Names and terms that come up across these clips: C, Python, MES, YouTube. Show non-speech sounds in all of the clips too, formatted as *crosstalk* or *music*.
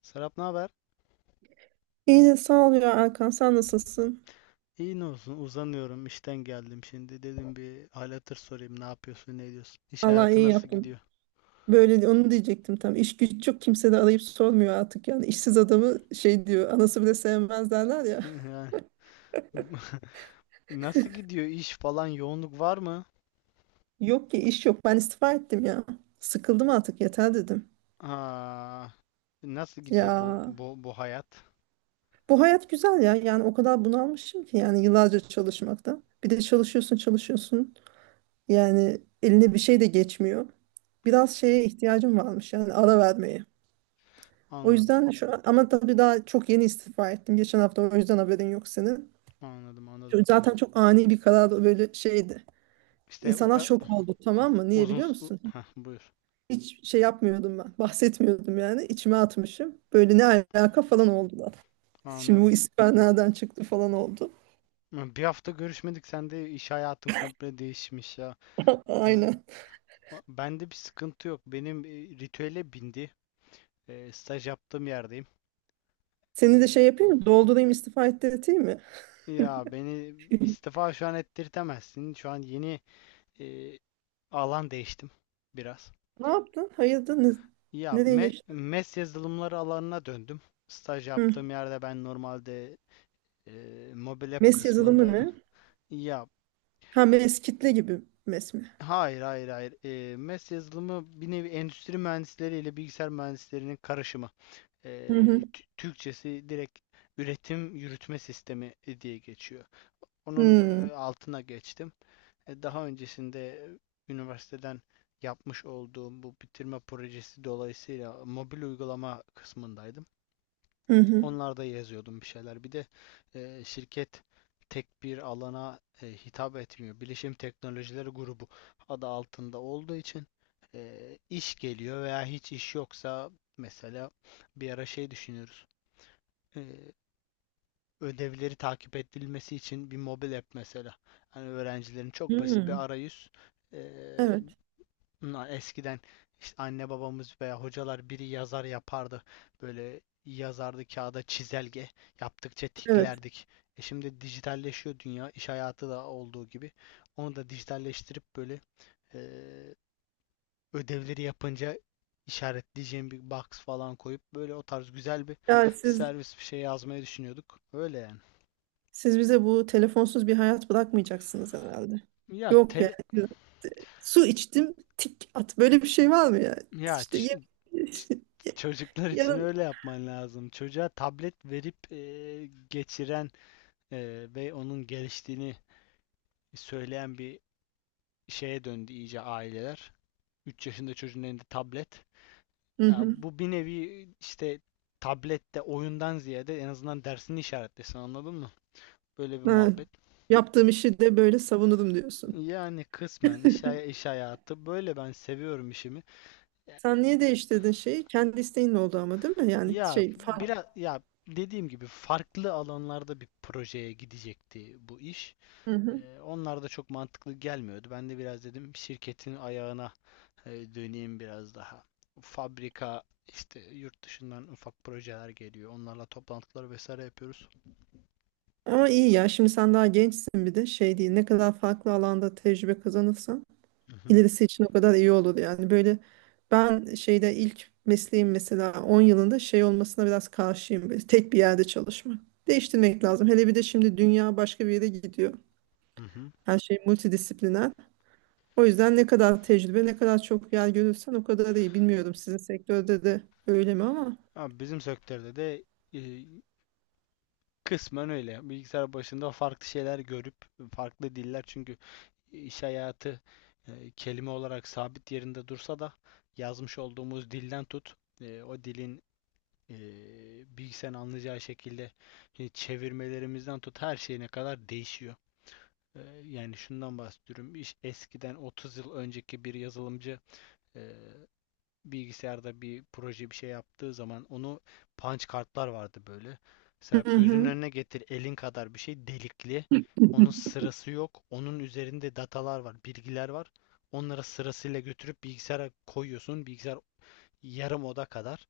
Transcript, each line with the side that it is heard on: left: Serap, ne haber?
right: İyi sağ ol ya Erkan, sen nasılsın?
left: İyi, ne olsun, uzanıyorum, işten geldim şimdi, dedim bir hal hatır sorayım, ne yapıyorsun, ne ediyorsun, iş
right: Allah
left: hayatı
right: iyi
left: nasıl
right: yaptın.
left: gidiyor?
right: Böyle onu diyecektim tam. İş güç yok, kimse de arayıp sormuyor artık yani. İşsiz adamı şey diyor, anası bile sevmez derler
left: *laughs*
right: ya.
left: Yani. *laughs* Nasıl gidiyor iş falan, yoğunluk var mı?
right: *laughs* Yok ki, iş yok, ben istifa ettim ya. Sıkıldım artık, yeter dedim.
left: Aa, nasıl
right: Ya
left: gidiyor bu hayat?
right: bu hayat güzel ya, yani o kadar bunalmışım ki yani yıllarca çalışmakta. Bir de çalışıyorsun çalışıyorsun, yani eline bir şey de geçmiyor. Biraz şeye ihtiyacım varmış yani, ara vermeye. O
left: Anladım,
right: yüzden şu an, ama tabii daha çok yeni istifa ettim. Geçen hafta, o yüzden haberin yok senin.
left: anladım, anladım.
right: Çünkü zaten çok ani bir karar, böyle şeydi.
left: İşte o
right: İnsanlar
left: kadar
right: şok oldu, tamam mı? Niye
left: uzun
right: biliyor musun?
left: heh, buyur.
right: Hiç şey yapmıyordum ben. Bahsetmiyordum yani. İçime atmışım. Böyle ne alaka falan oldular. Şimdi bu
left: Anladım,
right: istifa nereden çıktı falan oldu.
left: bir hafta görüşmedik, sen de iş hayatın komple değişmiş ya.
right: *laughs*
left: Hı,
right: Aynen.
left: bende bir sıkıntı yok, benim ritüele bindi. Staj yaptığım yerdeyim.
right: Seni de şey
left: ee,
right: yapayım mı? Doldurayım, istifa ettirteyim mi?
left: Ya beni
right: *laughs*
left: istifa şu an ettirtemezsin. Şu an yeni e, alan değiştim biraz.
right: Ne yaptın? Hayırdır?
left: Ya
right: Nereye
left: me-
right: geçtin?
left: MES yazılımları alanına döndüm. Staj
right: Hı.
left: yaptığım yerde ben normalde e, mobil app
right: MES yazılımı
left: kısmındaydım.
right: ne?
left: Ya,
right: Ha, MES kitle gibi MES mi?
left: hayır hayır hayır. MES yazılımı bir nevi endüstri mühendisleri ile bilgisayar mühendislerinin karışımı. E,
right: Hı hı.
left: Türkçesi direkt üretim yürütme sistemi diye geçiyor. Onun
right: Hı.
left: altına geçtim. Daha öncesinde üniversiteden yapmış olduğum bu bitirme projesi dolayısıyla mobil uygulama kısmındaydım.
right: Hı hı.
left: Onlarda yazıyordum bir şeyler. Bir de şirket tek bir alana hitap etmiyor. Bilişim Teknolojileri Grubu adı altında olduğu için e, iş geliyor veya hiç iş yoksa mesela bir ara şey düşünüyoruz. E, Ödevleri takip edilmesi için bir mobil app mesela. Yani öğrencilerin çok basit bir
right: Hmm.
left: arayüz. e,
right: Evet.
left: Eskiden işte anne babamız veya hocalar biri yazar yapardı. Böyle yazardı kağıda çizelge. Yaptıkça
right: Evet.
left: tiklerdik. E şimdi dijitalleşiyor dünya, iş hayatı da olduğu gibi. Onu da dijitalleştirip böyle eee, ödevleri yapınca işaretleyeceğim bir box falan koyup böyle o tarz güzel bir
right: Yani siz
left: servis bir şey yazmayı düşünüyorduk. Öyle yani.
right: siz bize bu telefonsuz bir hayat bırakmayacaksınız herhalde.
left: Ya
right: Yok
left: tel
right: yani. Su içtim, tik at. Böyle bir şey var mı ya?
left: ya
right: İşte ye
left: ç- ç-
right: *laughs*
left: çocuklar
right: ya da.
left: için öyle yapman lazım. Çocuğa tablet verip geçiren ve onun geliştiğini söyleyen bir şeye döndü iyice aileler. Üç yaşında çocuğun elinde tablet.
right: Hı
left: Ya
right: hı.
left: bu bir nevi işte tablette oyundan ziyade en azından dersini işaretlesin, anladın mı? Böyle bir
right: Ha,
left: muhabbet.
right: yaptığım işi de böyle savunurum diyorsun.
left: Yani kısmen iş, iş hayatı böyle, ben seviyorum işimi.
right: Sen niye değiştirdin şeyi? Kendi isteğin oldu ama, değil mi? Yani
left: Ya
right: şey fark.
left: biraz, ya dediğim gibi farklı alanlarda bir projeye gidecekti bu iş.
right: Hı hı.
left: Onlar da çok mantıklı gelmiyordu. Ben de biraz dedim şirketin ayağına döneyim biraz daha. Fabrika işte yurt dışından ufak projeler geliyor. Onlarla toplantılar vesaire yapıyoruz.
right: Ama iyi ya. Şimdi sen daha gençsin, bir de şey değil. Ne kadar farklı alanda tecrübe kazanırsan,
left: Hı hı,
right: ilerisi için o kadar iyi olur yani. Böyle ben şeyde, ilk mesleğim mesela, 10 yılında şey olmasına biraz karşıyım. Böyle tek bir yerde çalışmak. Değiştirmek lazım. Hele bir de şimdi dünya başka bir yere gidiyor.
left: hı hı.
right: Her şey multidisipliner. O yüzden ne kadar tecrübe, ne kadar çok yer görürsen o kadar iyi. Bilmiyorum sizin sektörde de öyle mi ama.
left: Ama bizim sektörde de e, kısmen öyle. Bilgisayar başında farklı şeyler görüp farklı diller, çünkü iş hayatı kelime olarak sabit yerinde dursa da yazmış olduğumuz dilden tut, o dilin, e, bilgisayarın anlayacağı şekilde, çevirmelerimizden tut her şeyine kadar değişiyor. Yani şundan bahsediyorum. Eskiden 30 yıl önceki bir yazılımcı e, bilgisayarda bir proje bir şey yaptığı zaman onu, punch kartlar vardı böyle.
right: Hı
left: Serap, gözünün
right: hı.
left: önüne getir, elin kadar bir şey delikli. Onun
right: *laughs*
left: sırası yok. Onun üzerinde datalar var, bilgiler var. Onlara sırasıyla götürüp bilgisayara koyuyorsun. Bilgisayar yarım oda kadar.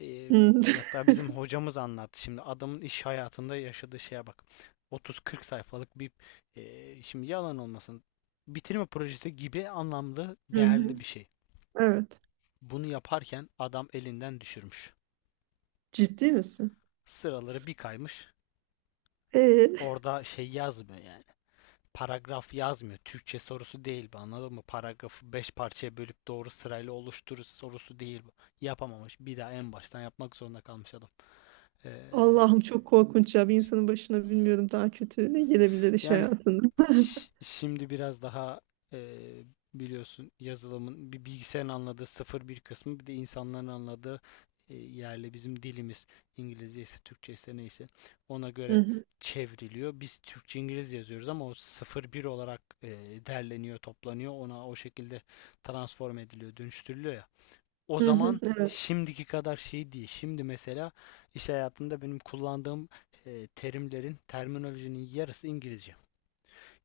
left: Ee, Hatta bizim hocamız anlattı. Şimdi adamın iş hayatında yaşadığı şeye bak. 30-40 sayfalık bir, şimdi yalan olmasın, bitirme projesi gibi anlamlı
right: Hı hı.
left: değerli bir şey.
right: Evet.
left: Bunu yaparken adam elinden düşürmüş.
right: Ciddi misin?
left: Sıraları bir kaymış.
right: Ee,
left: Orada şey yazmıyor yani. Paragraf yazmıyor. Türkçe sorusu değil bu, anladın mı? Paragrafı 5 parçaya bölüp doğru sırayla oluşturur sorusu değil bu. Yapamamış. Bir daha en baştan yapmak zorunda kalmış adam. Ee,
right: Allah'ım çok korkunç ya. Bir insanın başına bilmiyorum daha kötü ne gelebilir iş
left: Yani,
right: hayatında. *laughs*
left: şimdi biraz daha, e, biliyorsun, yazılımın bir, bilgisayarın anladığı sıfır bir kısmı, bir de insanların anladığı, yerle bizim dilimiz İngilizce ise Türkçe ise neyse ona
right: Hı
left: göre
right: hı,
left: çevriliyor. Biz Türkçe İngilizce yazıyoruz ama o sıfır bir olarak derleniyor, toplanıyor. Ona o şekilde transform ediliyor, dönüştürülüyor ya. O
right: hı hı,
left: zaman
right: evet,
left: şimdiki kadar şey değil. Şimdi mesela iş hayatında benim kullandığım terimlerin, terminolojinin yarısı İngilizce.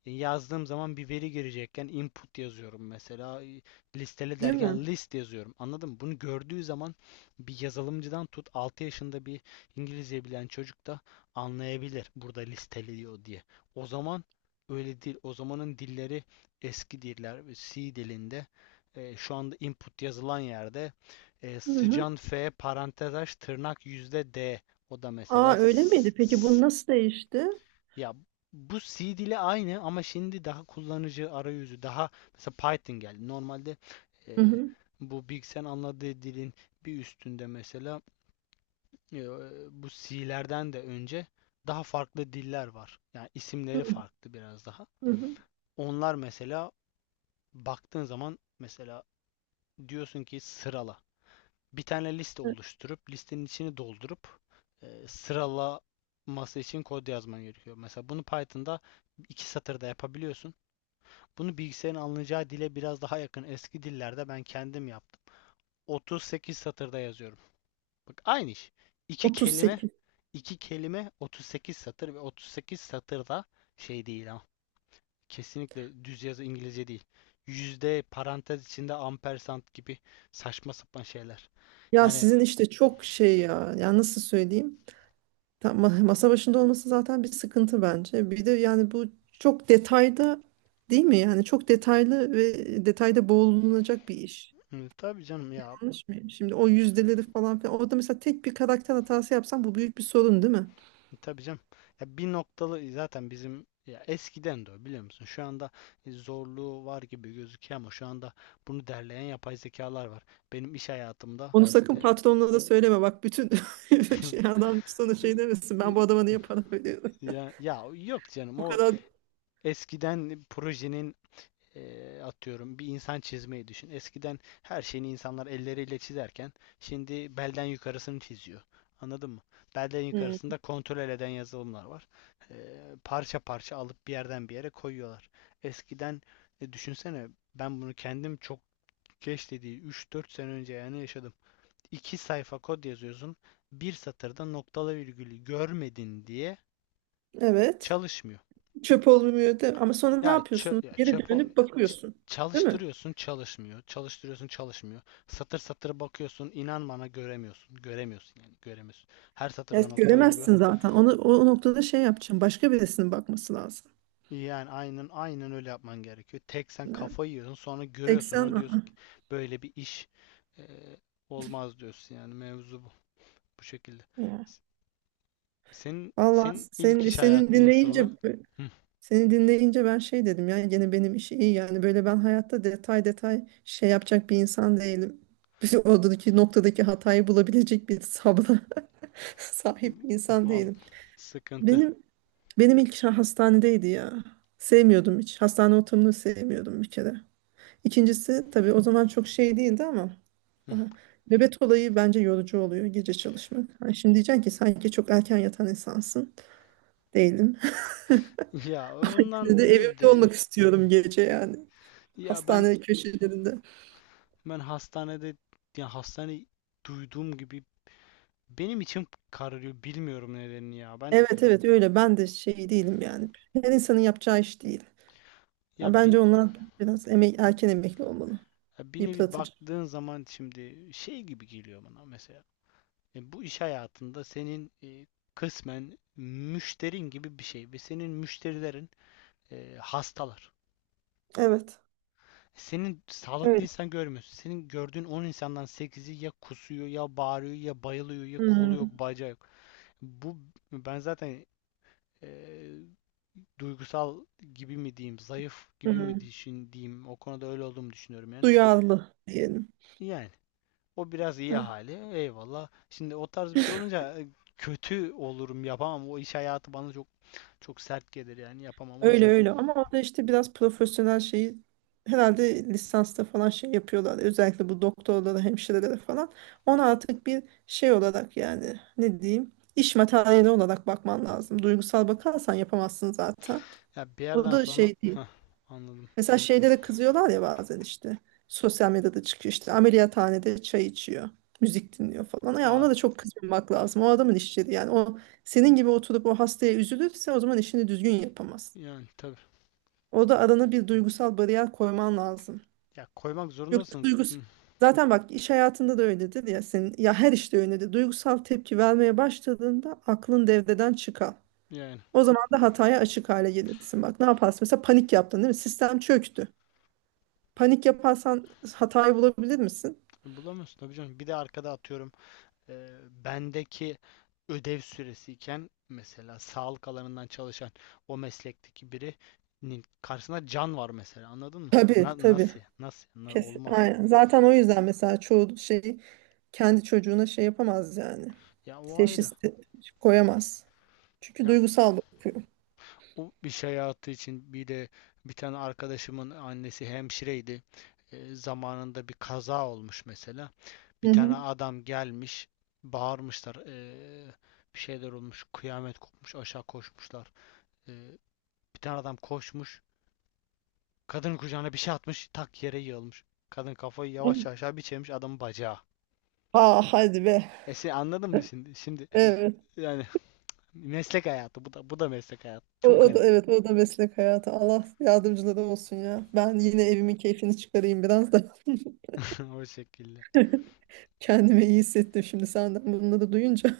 left: Yazdığım zaman bir veri girecekken input yazıyorum mesela. Listele
right: değil mi?
left: derken list yazıyorum. Anladın mı? Bunu gördüğü zaman bir yazılımcıdan tut 6 yaşında bir İngilizce bilen çocuk da anlayabilir burada listeliyor diye. O zaman öyle değil. O zamanın dilleri eski diller. C dilinde şu anda input yazılan yerde
right: Hı hı.
left: sıcan F parantez aç tırnak yüzde D, o da
right: Aa,
left: mesela
right: öyle miydi? Peki bu nasıl değişti?
left: ya bu C dili aynı, ama şimdi daha kullanıcı arayüzü, daha mesela Python geldi. Normalde
right: Hı
left: e,
right: hı,
left: bu bilgisayarın anladığı dilin bir üstünde mesela, e, bu C'lerden de önce daha farklı diller var. Yani
right: hı
left: isimleri
right: hı,
left: farklı biraz daha.
right: hı hı.
left: Onlar mesela baktığın zaman mesela diyorsun ki sırala. Bir tane liste
right: Evet,
left: oluşturup listenin içini doldurup sıralaması için kod yazman gerekiyor. Mesela bunu Python'da iki satırda yapabiliyorsun. Bunu bilgisayarın anlayacağı dile biraz daha yakın eski dillerde ben kendim yaptım. 38 satırda yazıyorum. Bak, aynı iş. İki kelime,
right: 38.
left: iki kelime 38 satır, ve 38 satırda şey değil ama. Kesinlikle düz yazı İngilizce değil. Yüzde, parantez içinde ampersand gibi saçma sapan şeyler.
right: Ya
left: Yani
right: sizin işte çok şey ya. Ya nasıl söyleyeyim? Tam, masa başında olması zaten bir sıkıntı bence. Bir de yani bu çok detayda, değil mi? Yani çok detaylı ve detayda boğulunacak bir iş.
left: tabii canım ya.
right: Yanlış mıyım? Şimdi o yüzdeleri falan filan. Orada mesela tek bir karakter hatası yapsan bu büyük bir sorun, değil mi?
left: Tabii canım. Ya bir noktalı zaten bizim, ya eskiden de o, biliyor musun? Şu anda zorluğu var gibi gözüküyor, ama şu anda bunu derleyen yapay zekalar var. Benim iş hayatımda
right: Onu, yani sakın
left: e,
right: patronuna da söyleme. Bak bütün *laughs* şey,
left: *laughs*
right: adam sana şey demesin. Ben bu adama niye para veriyorum?
left: ya yok canım,
right: Bu
left: o
right: kadar.
left: eskiden projenin, atıyorum bir insan çizmeyi düşün. Eskiden her şeyini insanlar elleriyle çizerken şimdi belden yukarısını çiziyor. Anladın mı? Belden
right: Hmm,
left: yukarısında kontrol eden yazılımlar var. Parça parça alıp bir yerden bir yere koyuyorlar. Eskiden, düşünsene, ben bunu kendim çok geç dediği 3-4 sene önce yani yaşadım. 2 sayfa kod yazıyorsun. Bir satırda noktalı virgülü görmedin diye
right: evet.
left: çalışmıyor.
right: Çöp olmuyor de. Ama sonra ne
left: Ya çöp,
right: yapıyorsun?
left: ya
right: Geri
left: çöp
right: dönüp
left: olmuyor.
right: bakıyorsun. Değil mi?
left: Çalıştırıyorsun çalışmıyor. Çalıştırıyorsun çalışmıyor. Satır satır bakıyorsun. İnan bana, göremiyorsun. Göremiyorsun, yani göremiyorsun. Her satırda
right: Evet,
left: nokta virgül.
right: göremezsin zaten. Onu o noktada şey yapacaksın. Başka birisinin bakması lazım.
left: Yani aynen aynen öyle yapman gerekiyor. Tek sen
right: Yani
left: kafayı yiyorsun, sonra
right: tek
left: görüyorsun
right: sen,
left: onu, diyorsun
right: aa.
left: ki böyle bir iş e, olmaz, diyorsun yani, mevzu bu. Bu şekilde.
right: Ya.
left: S- Senin,
right: Vallahi
left: senin ilk
right: senin
left: iş
right: senin
left: hayatın
right: dinleyince,
left: nasıldı? Hı.
right: seni dinleyince ben şey dedim ya, gene benim işi iyi, yani böyle ben hayatta detay detay şey yapacak bir insan değilim. *laughs* Oradaki noktadaki hatayı bulabilecek bir sabra *laughs* sahip bir insan
left: Vallahi
right: değilim.
left: sıkıntı.
right: Benim benim ilk işim hastanedeydi ya. Sevmiyordum hiç. Hastane ortamını sevmiyordum bir kere. İkincisi, tabii o zaman çok şey değildi ama daha,
left: *laughs*
right: nöbet olayı bence yorucu oluyor, gece çalışmak. Ha, şimdi diyeceksin ki sanki çok erken yatan insansın. Değilim.
left: Ya
right: *laughs* Yine
left: ondan
right: de
left: değil
right: evimde
left: de,
right: olmak istiyorum gece yani.
left: ya ben
right: Hastane köşelerinde.
left: ben hastanede, yani hastane duyduğum gibi benim içim kararıyor. Bilmiyorum nedenini ya. Ben,
right: Evet, evet, öyle. Ben de şey değilim yani. Her insanın yapacağı iş değil.
left: ya
right: Ya bence
left: bin
right: onlar biraz erken emekli olmalı.
left: ya bir nevi
right: Yıpratıcı.
left: baktığın zaman şimdi şey gibi geliyor bana mesela. Bu iş hayatında senin, kısmen müşterin gibi bir şey ve senin müşterilerin hastalar.
right: Evet.
left: Senin sağlıklı
right: Öyle.
left: insan görmüyorsun. Senin gördüğün 10 insandan sekizi ya kusuyor, ya bağırıyor, ya bayılıyor, ya kolu
right: Hmm,
left: yok bacağı yok. Bu, ben zaten e, duygusal gibi mi diyeyim, zayıf gibi mi
right: hmm.
left: düşün diyeyim, o konuda öyle olduğumu düşünüyorum yani.
right: Duyarlı diyelim.
left: Yani o biraz iyi
right: Heh.
left: hali. Eyvallah. Şimdi o tarz bir şey olunca kötü olurum, yapamam. O iş hayatı bana çok çok sert gelir yani, yapamam. O
right: Öyle,
left: yüzden
right: öyle. Ama orada işte biraz profesyonel şeyi, herhalde lisansta falan şey yapıyorlar. Özellikle bu doktorlara, hemşirelere falan. Ona artık bir şey olarak, yani ne diyeyim? İş materyali olarak bakman lazım. Duygusal bakarsan yapamazsın zaten.
left: ya bir
right: O
left: yerden
right: da
left: sonra,
right: şey değil.
left: heh, anladım.
right: Mesela şeyde de kızıyorlar ya bazen, işte sosyal medyada çıkıyor, işte ameliyathanede çay içiyor. Müzik dinliyor falan. Ya
left: Ya
right: ona da çok kızmamak lazım. O adamın işçiliği yani. O senin gibi oturup o hastaya üzülürse o zaman işini düzgün yapamaz.
left: yani tabii.
right: Orada arana bir duygusal bariyer koyman lazım.
left: Ya koymak
right: Yoksa
left: zorundasın. Hı.
right: zaten bak, iş hayatında da öyledir ya senin, ya her işte öyledir. Duygusal tepki vermeye başladığında aklın devreden çıkar.
left: Yani
right: O zaman da hataya açık hale gelirsin. Bak, ne yaparsın? Mesela panik yaptın, değil mi? Sistem çöktü. Panik yaparsan hatayı bulabilir misin?
left: bulamıyorsun tabii canım. Bir de arkada atıyorum, e, bendeki ödev süresiyken mesela, sağlık alanından çalışan o meslekteki birinin karşısında can var mesela, anladın mı?
right: Tabii,
left: Na-
right: tabii.
left: nasıl? Nasıl? Na-
right: Kesin.
left: olmaz.
right: Aynen. Zaten o yüzden mesela çoğu şey, kendi çocuğuna şey yapamaz yani.
left: Ya o ayrı.
right: Teşhis koyamaz. Çünkü
left: Ya
right: duygusal bakıyor.
left: o iş hayatı için bir de bir tane arkadaşımın annesi hemşireydi. Zamanında bir kaza olmuş mesela. Bir
right: Hı
left: tane
right: hı.
left: adam gelmiş, bağırmışlar, bir şeyler olmuş, kıyamet kopmuş, aşağı koşmuşlar. E, Bir tane adam koşmuş, kadının kucağına bir şey atmış, tak yere yığılmış. Kadın kafayı yavaşça aşağı bir çevirmiş, adamın bacağı.
right: Aa, hadi be.
left: E sen anladın mı şimdi? Şimdi
right: Evet.
left: yani meslek hayatı, bu da bu da meslek hayatı.
right: O,
left: Çok
right: o
left: garip.
right: da evet, o da meslek hayatı. Allah yardımcıları olsun ya. Ben yine evimin keyfini çıkarayım biraz da.
left: *laughs* O şekilde.
right: *laughs* Kendimi iyi hissettim şimdi senden bunları duyunca.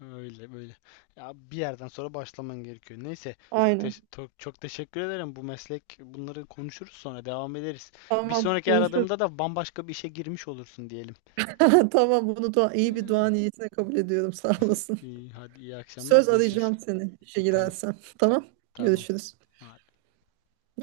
left: Öyle böyle. Ya bir yerden sonra başlaman gerekiyor. Neyse
right: Aynen.
left: çok teşekkür ederim. Bu meslek, bunları konuşuruz sonra, devam ederiz. Bir
right: Tamam,
left: sonraki
right: konuşuruz.
left: aradığımda da bambaşka bir işe girmiş olursun diyelim.
right: *laughs* Tamam, bunu dua, iyi bir dua
left: *laughs*
right: niyetine kabul ediyorum. Sağ olasın.
left: İyi, hadi, iyi akşamlar,
right: Söz,
left: görüşürüz.
right: arayacağım seni işe
left: Tamam,
right: girersem. Tamam.
left: tamam.
right: Görüşürüz.
left: Hadi.